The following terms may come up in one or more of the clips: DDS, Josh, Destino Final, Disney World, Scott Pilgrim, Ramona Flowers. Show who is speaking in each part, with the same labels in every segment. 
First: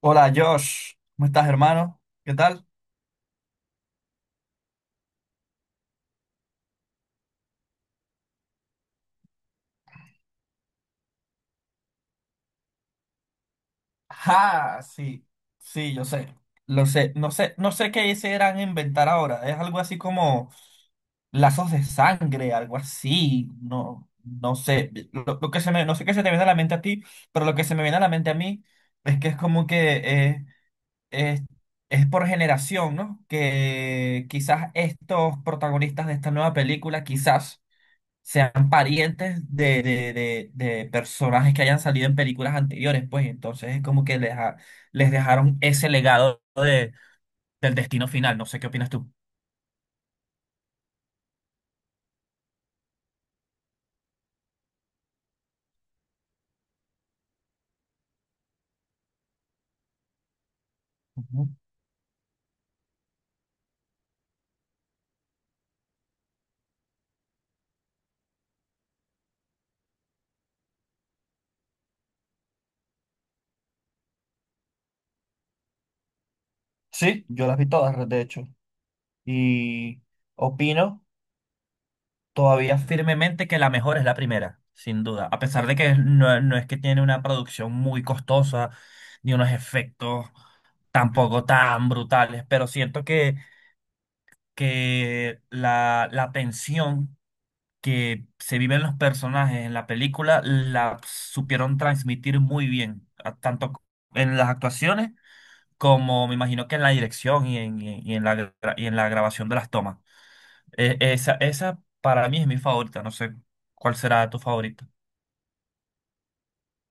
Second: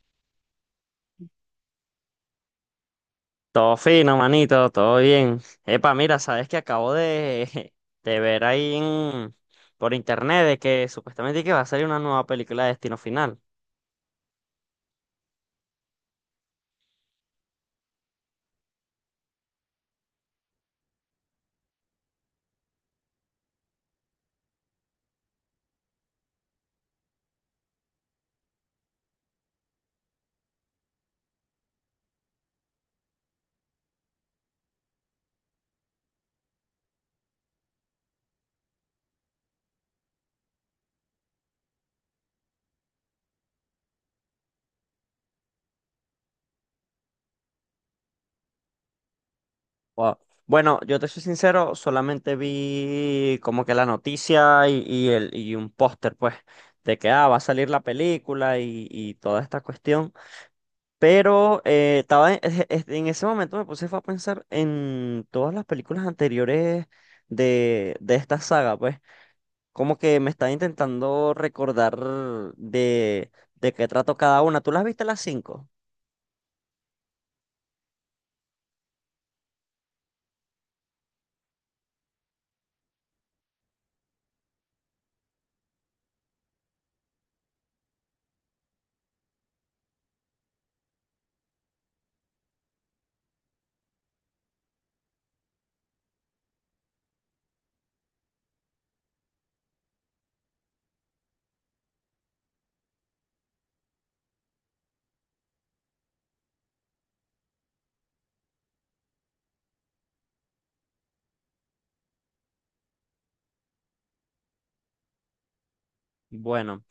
Speaker 1: Hola Josh, ¿cómo estás hermano? ¿Qué tal?
Speaker 2: Todo fino, manito, todo bien. Epa, mira, sabes que acabo de, de ver por internet de que supuestamente que va a salir una nueva película de Destino Final.
Speaker 1: Ah, sí, sí, yo sé. Lo sé, no sé, no sé qué se irán a inventar ahora. Es algo así como lazos de sangre, algo así. No, no sé. Lo que se me, no sé qué se te viene a la mente a ti, pero lo que se me viene a la mente a mí es que es como que es, es por generación, ¿no? Que quizás estos protagonistas de esta nueva película, quizás, sean parientes de personajes que hayan salido en películas anteriores, pues entonces es como que les dejaron ese legado del destino final. No sé qué opinas tú.
Speaker 2: Wow. Bueno, yo te soy sincero, solamente vi como que la noticia y un póster, pues, de que ah, va a salir la película y toda esta cuestión.
Speaker 1: Ujú.
Speaker 2: Pero estaba en, en ese momento me puse fue a pensar en todas las películas anteriores de esta saga, pues, como que me está intentando recordar de, de qué trato cada una. ¿Tú las viste las cinco?
Speaker 1: Sí, yo las vi todas, de hecho. Y opino, todavía firmemente, que la mejor es la primera, sin duda. A pesar de que no, no es que tiene una producción muy costosa, ni unos efectos tampoco tan brutales, pero siento que la tensión que se viven los personajes en la película la supieron transmitir muy bien, tanto en las actuaciones como me imagino que en la dirección y en, y en- y en la, gra- y en la grabación de las tomas. Esa para mí es mi favorita, no sé cuál será tu favorita.
Speaker 2: Bueno,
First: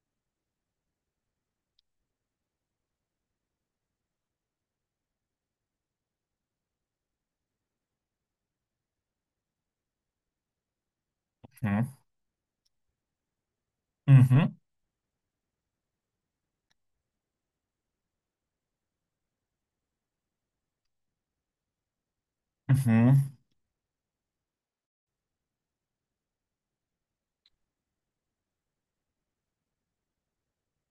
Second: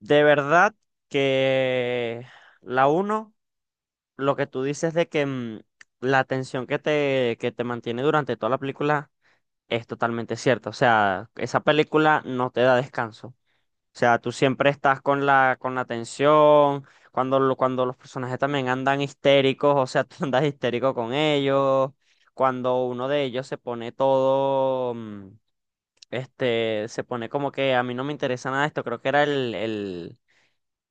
Speaker 2: de verdad que la uno, lo que tú dices de que la tensión que te mantiene durante toda la película es totalmente cierta. O sea, esa
Speaker 1: Ujú,
Speaker 2: película no te da descanso. O sea, tú
Speaker 1: ujú,
Speaker 2: siempre estás con la tensión, cuando los personajes también andan histéricos, o sea, tú andas histérico con ellos, cuando uno
Speaker 1: ujú,
Speaker 2: de ellos se pone todo, se pone como que a mí no me interesa nada esto, creo que era el, el,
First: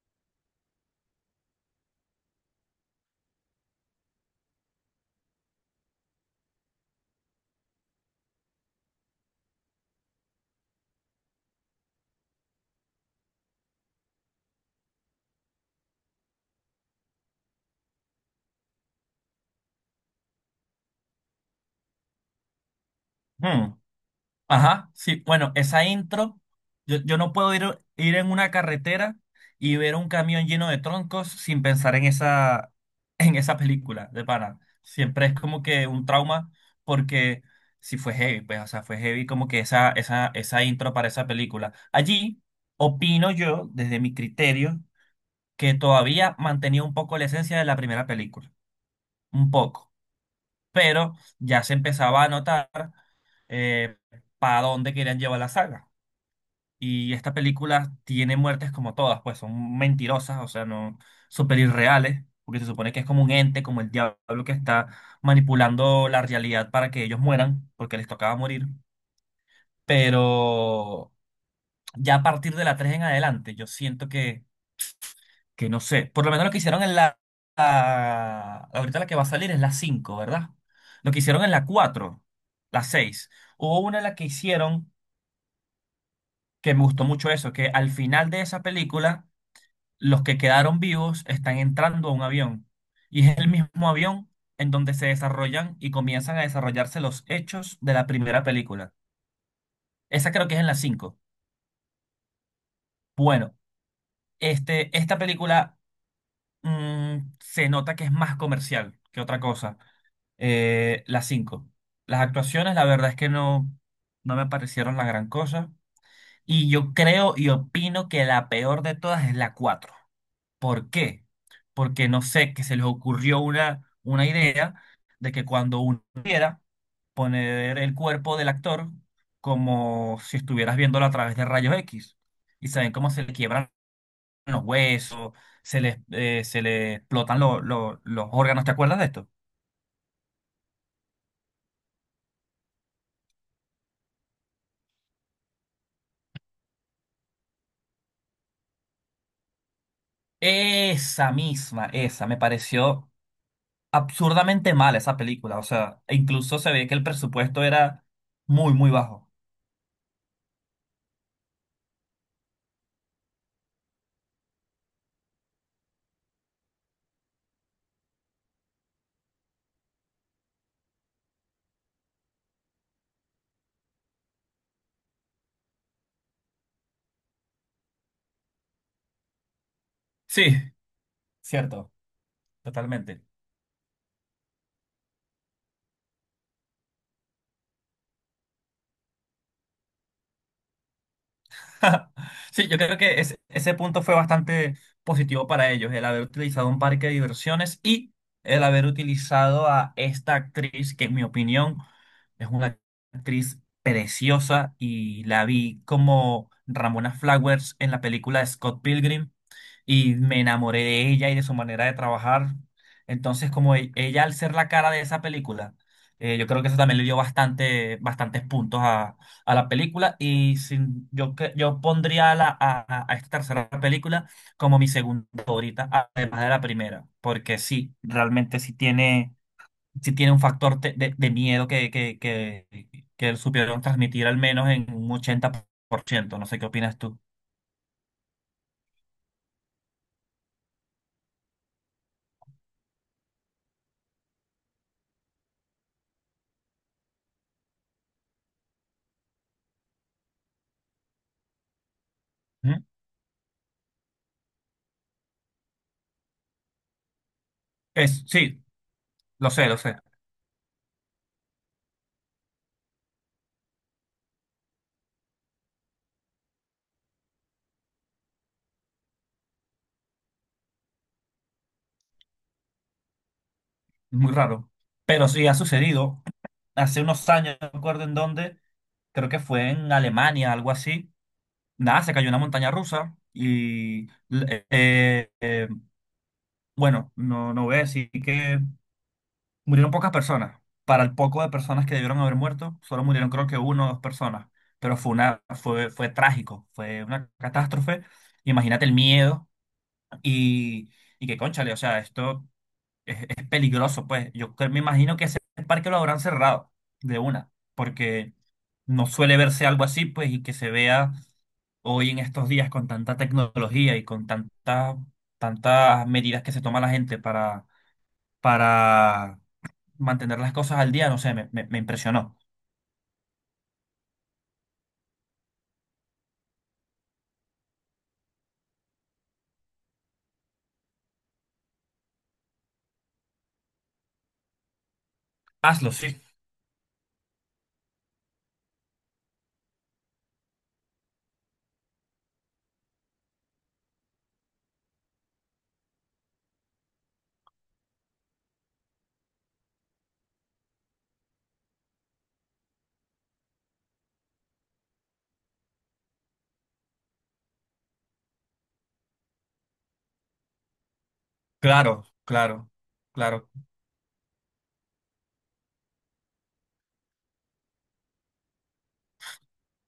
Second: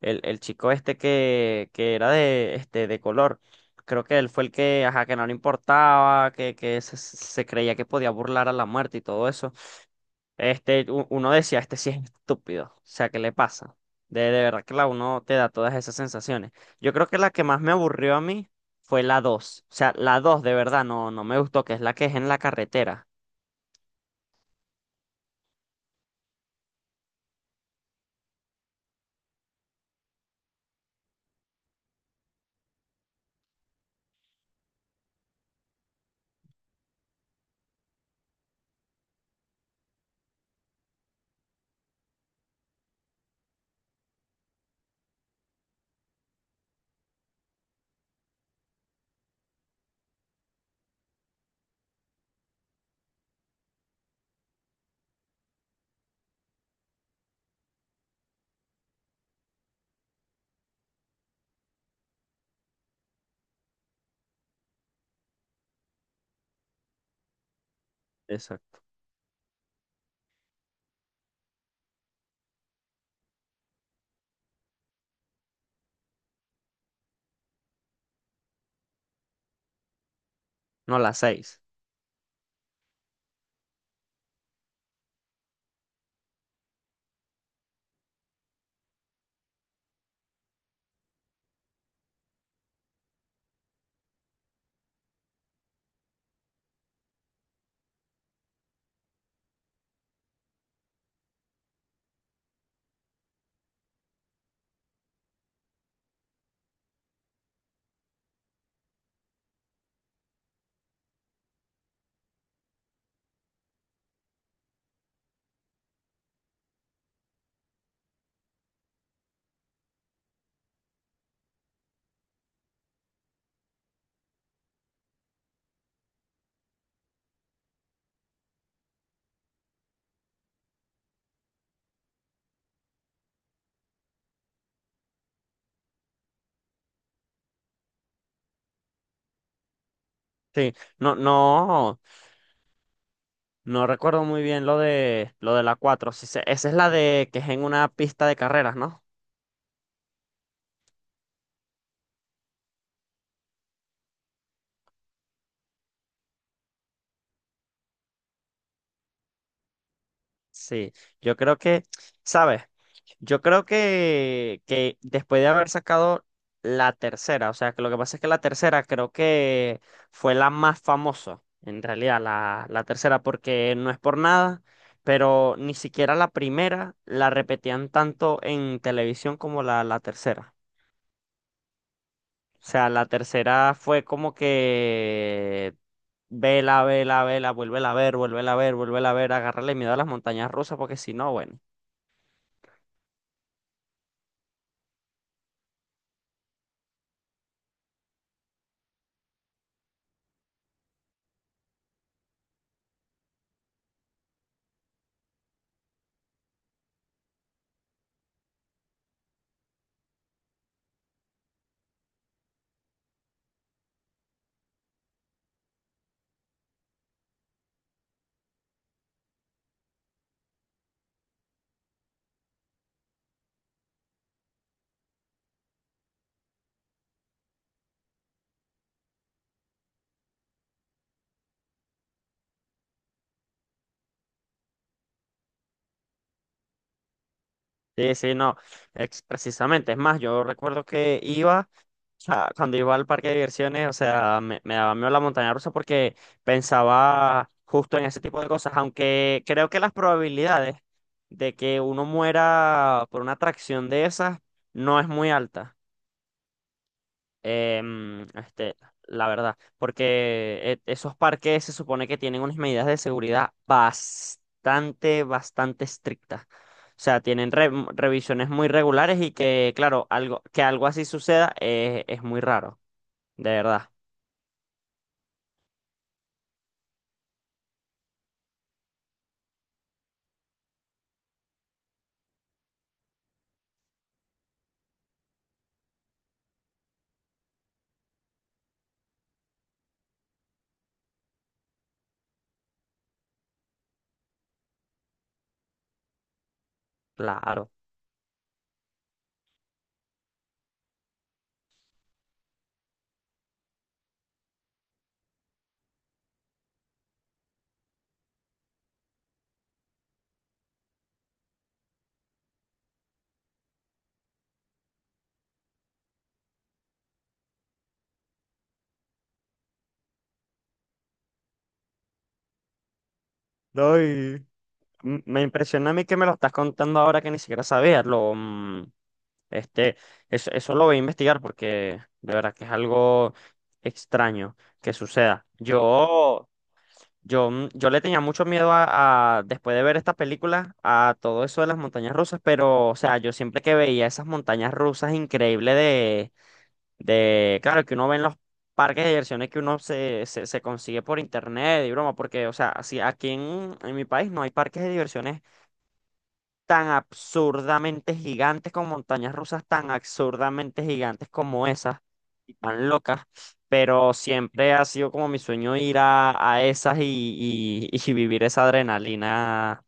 Speaker 2: el, el chico este que era de color. Creo que él fue el que, ajá, que no le importaba, que se creía que podía burlar a la muerte y todo eso. Este, uno decía, este sí es estúpido. O sea, ¿qué le pasa? De verdad que la uno te da todas esas sensaciones. Yo creo que la que más me aburrió a mí fue la dos. O sea, la 2 de verdad no me gustó, que es la que es en la carretera.
Speaker 1: ujú. Ajá, sí, bueno, esa intro, yo no puedo ir en una carretera y ver un camión lleno de troncos sin pensar en esa, en esa película de pana. Siempre es como que un trauma porque si fue heavy, pues, o sea, fue heavy, como que esa intro para esa película. Allí opino yo, desde mi criterio, que todavía mantenía un poco la esencia de la primera película, un poco, pero ya se empezaba a notar eh, para dónde querían llevar la saga. Y esta película tiene muertes, como todas, pues son mentirosas, o sea, no súper irreales, porque se supone que es como un ente, como el diablo, que está manipulando la realidad para que ellos mueran, porque les tocaba morir.
Speaker 2: Exacto.
Speaker 1: Pero ya a partir de la 3 en adelante, yo siento que no sé. Por lo menos lo que hicieron en la, ahorita la que va a salir es la cinco, ¿verdad?
Speaker 2: No,
Speaker 1: Lo
Speaker 2: la
Speaker 1: que hicieron en
Speaker 2: seis.
Speaker 1: la cuatro, la seis. Hubo una en la que hicieron, que me gustó mucho eso, que al final de esa película los que quedaron vivos están entrando a un avión, y es el mismo avión en donde se desarrollan y comienzan a desarrollarse los hechos de la primera película. Esa creo que es en la 5. Bueno, este, esta película, se nota que es más comercial que otra cosa. La cinco, las actuaciones, la verdad es que no, no me parecieron la gran cosa. Y yo creo y opino que la peor de todas es la 4. ¿Por qué? Porque no sé, que se les ocurrió una idea de que cuando uno quiera poner el cuerpo del actor como si estuvieras viéndolo a través de rayos X, y saben cómo se le quiebran los huesos, se les explotan los órganos. ¿Te acuerdas de esto?
Speaker 2: Sí, no, no recuerdo muy bien lo de la cuatro. Sí, esa es la de que es en una pista de carreras, ¿no?
Speaker 1: Esa misma, esa, me pareció absurdamente mala esa película. O sea, e incluso se ve que el presupuesto era muy, muy bajo.
Speaker 2: Sí, yo creo que, ¿sabes? Yo creo que después de haber sacado la tercera, o sea, que lo que pasa es que la tercera creo que fue la más famosa, en realidad, la tercera, porque no es por nada, pero ni siquiera la primera la repetían tanto en televisión como la
Speaker 1: Sí,
Speaker 2: tercera.
Speaker 1: cierto,
Speaker 2: O sea, la
Speaker 1: totalmente.
Speaker 2: tercera fue como que vela, vela, vela, vuélvela a ver, vuélvela a ver, vuélvela a ver, agárrale miedo a las montañas rusas, porque si no, bueno.
Speaker 1: Sí, yo creo que ese punto fue bastante positivo para ellos, el haber utilizado un parque de diversiones y el haber utilizado a esta actriz, que en mi opinión es una actriz preciosa, y la vi como Ramona Flowers en la película de Scott Pilgrim y me enamoré de ella y de su manera de trabajar. Entonces, como ella al ser la cara de esa película, yo creo que eso también le dio bastantes puntos a, la película, y sin, yo pondría a esta tercera película como mi segunda favorita, además de la primera, porque sí, realmente sí tiene un factor de miedo, que supieron transmitir al menos en un 80%. No sé qué opinas tú.
Speaker 2: Sí, sí, no, es precisamente, es más, yo recuerdo que iba, o sea, cuando iba al parque de diversiones, o sea, me daba miedo la montaña rusa porque pensaba justo en ese tipo de cosas, aunque creo que las probabilidades de que uno
Speaker 1: ¿Mm?
Speaker 2: muera por una atracción de esas no es muy alta, em,
Speaker 1: Sí,
Speaker 2: este, la
Speaker 1: lo
Speaker 2: verdad,
Speaker 1: sé, lo sé.
Speaker 2: porque esos parques se supone que tienen unas medidas de seguridad bastante, bastante estrictas. O sea, tienen revisiones muy regulares y que, claro, que algo así suceda, es muy raro, de verdad,
Speaker 1: Muy raro. Pero sí ha sucedido. Hace unos años, no recuerdo en dónde, creo que fue en Alemania, algo así. Nada, se cayó una montaña rusa y, bueno, no, no voy a decir que murieron pocas personas. Para el poco de personas que debieron haber muerto, solo murieron, creo, que uno o dos personas. Pero fue trágico, fue una
Speaker 2: claro.
Speaker 1: catástrofe. Imagínate el miedo y, y que, cónchale, o sea, esto peligroso, pues. Me imagino que ese parque lo habrán cerrado de una, porque no suele verse algo así, pues, y que se vea hoy en estos días con tanta tecnología y con tantas medidas que se toma la gente para mantener las cosas al día. No sé, me impresionó.
Speaker 2: No, y me impresiona a mí que me lo estás contando ahora que ni siquiera sabía. Lo, mm, este, eso lo voy a investigar porque de verdad que es algo extraño que suceda.
Speaker 1: Hazlo, sí.
Speaker 2: Yo le tenía mucho miedo a, después de ver esta película, a todo eso de las montañas rusas, pero, o sea, yo siempre que veía esas montañas rusas increíbles de, claro, que uno ve en los parques de diversiones que uno se consigue por internet y broma, porque, o sea, así aquí en mi país no hay parques de diversiones tan absurdamente gigantes con montañas rusas tan absurdamente gigantes como esas
Speaker 1: Claro, claro,
Speaker 2: tan locas,
Speaker 1: claro.
Speaker 2: pero siempre ha sido como mi sueño ir a esas y vivir esa adrenalina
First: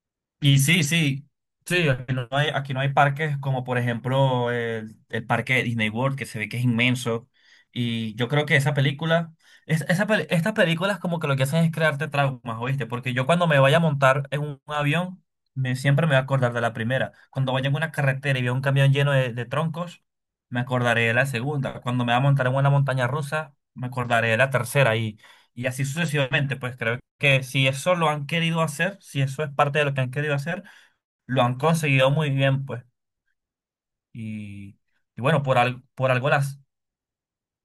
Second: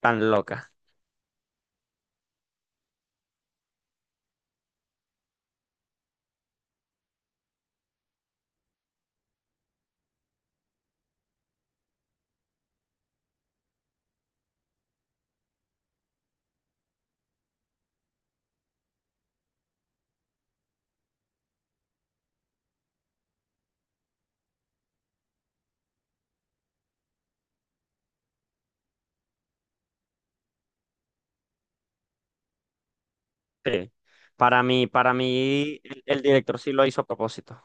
Speaker 2: tan
Speaker 1: Y
Speaker 2: loca.
Speaker 1: sí, sí, sí, aquí no hay parques como por ejemplo el parque de Disney World, que se ve que es inmenso. Y yo creo que esa película, estas películas, como que lo que hacen es crearte traumas, ¿oíste? Porque yo cuando me vaya a montar en un avión, siempre me voy a acordar de la primera. Cuando vaya en una carretera y veo un camión lleno de troncos, me acordaré de la segunda. Cuando me vaya a montar en una montaña rusa, me acordaré de la tercera. Y así sucesivamente, pues creo que si eso lo han querido hacer, si eso es parte de lo que han querido hacer, lo han conseguido muy bien, pues.
Speaker 2: Sí.
Speaker 1: Y,
Speaker 2: Para mí, el,
Speaker 1: por
Speaker 2: el
Speaker 1: algo
Speaker 2: director
Speaker 1: las...
Speaker 2: sí lo hizo a propósito.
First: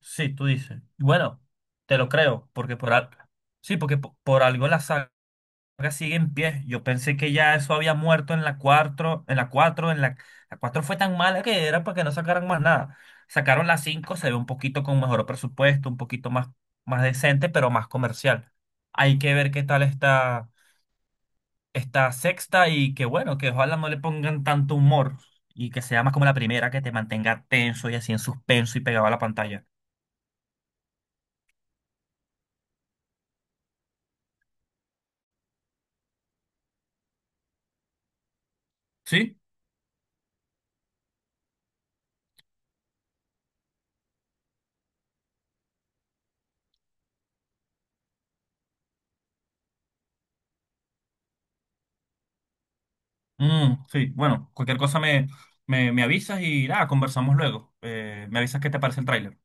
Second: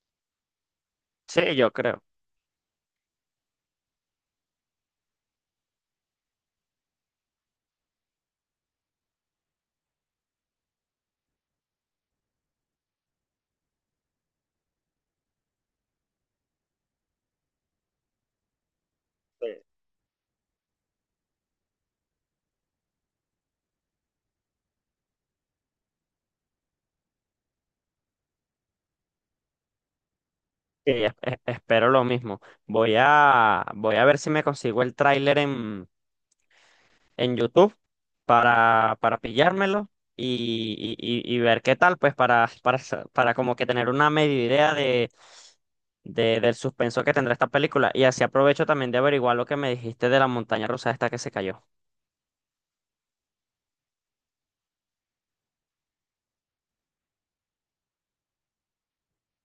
Speaker 1: Sí, tú dices. Y bueno,
Speaker 2: Sí, yo
Speaker 1: te
Speaker 2: creo.
Speaker 1: lo creo, sí, algo la saga sigue en pie. Yo pensé que ya eso había muerto en la cuatro. La 4 fue tan mala que era para que no sacaran más nada. Sacaron la cinco, se ve un poquito con mejor presupuesto, un poquito más, más decente, pero más comercial. Hay que ver
Speaker 2: Sí.
Speaker 1: qué tal está sexta, y que bueno, que ojalá no le pongan tanto humor y que sea más como la primera, que te mantenga tenso y así en suspenso y pegado a la pantalla.
Speaker 2: Sí, espero lo mismo. Voy a ver si me consigo el tráiler en YouTube para
Speaker 1: ¿Sí?
Speaker 2: pillármelo. Y ver qué tal, pues, para como que tener una media idea del suspenso que tendrá esta película. Y así aprovecho también de averiguar lo que me dijiste de la montaña rusa esta que se cayó.
Speaker 1: Sí, bueno, cualquier cosa me avisas y nada, conversamos luego. Me avisas qué te parece el tráiler.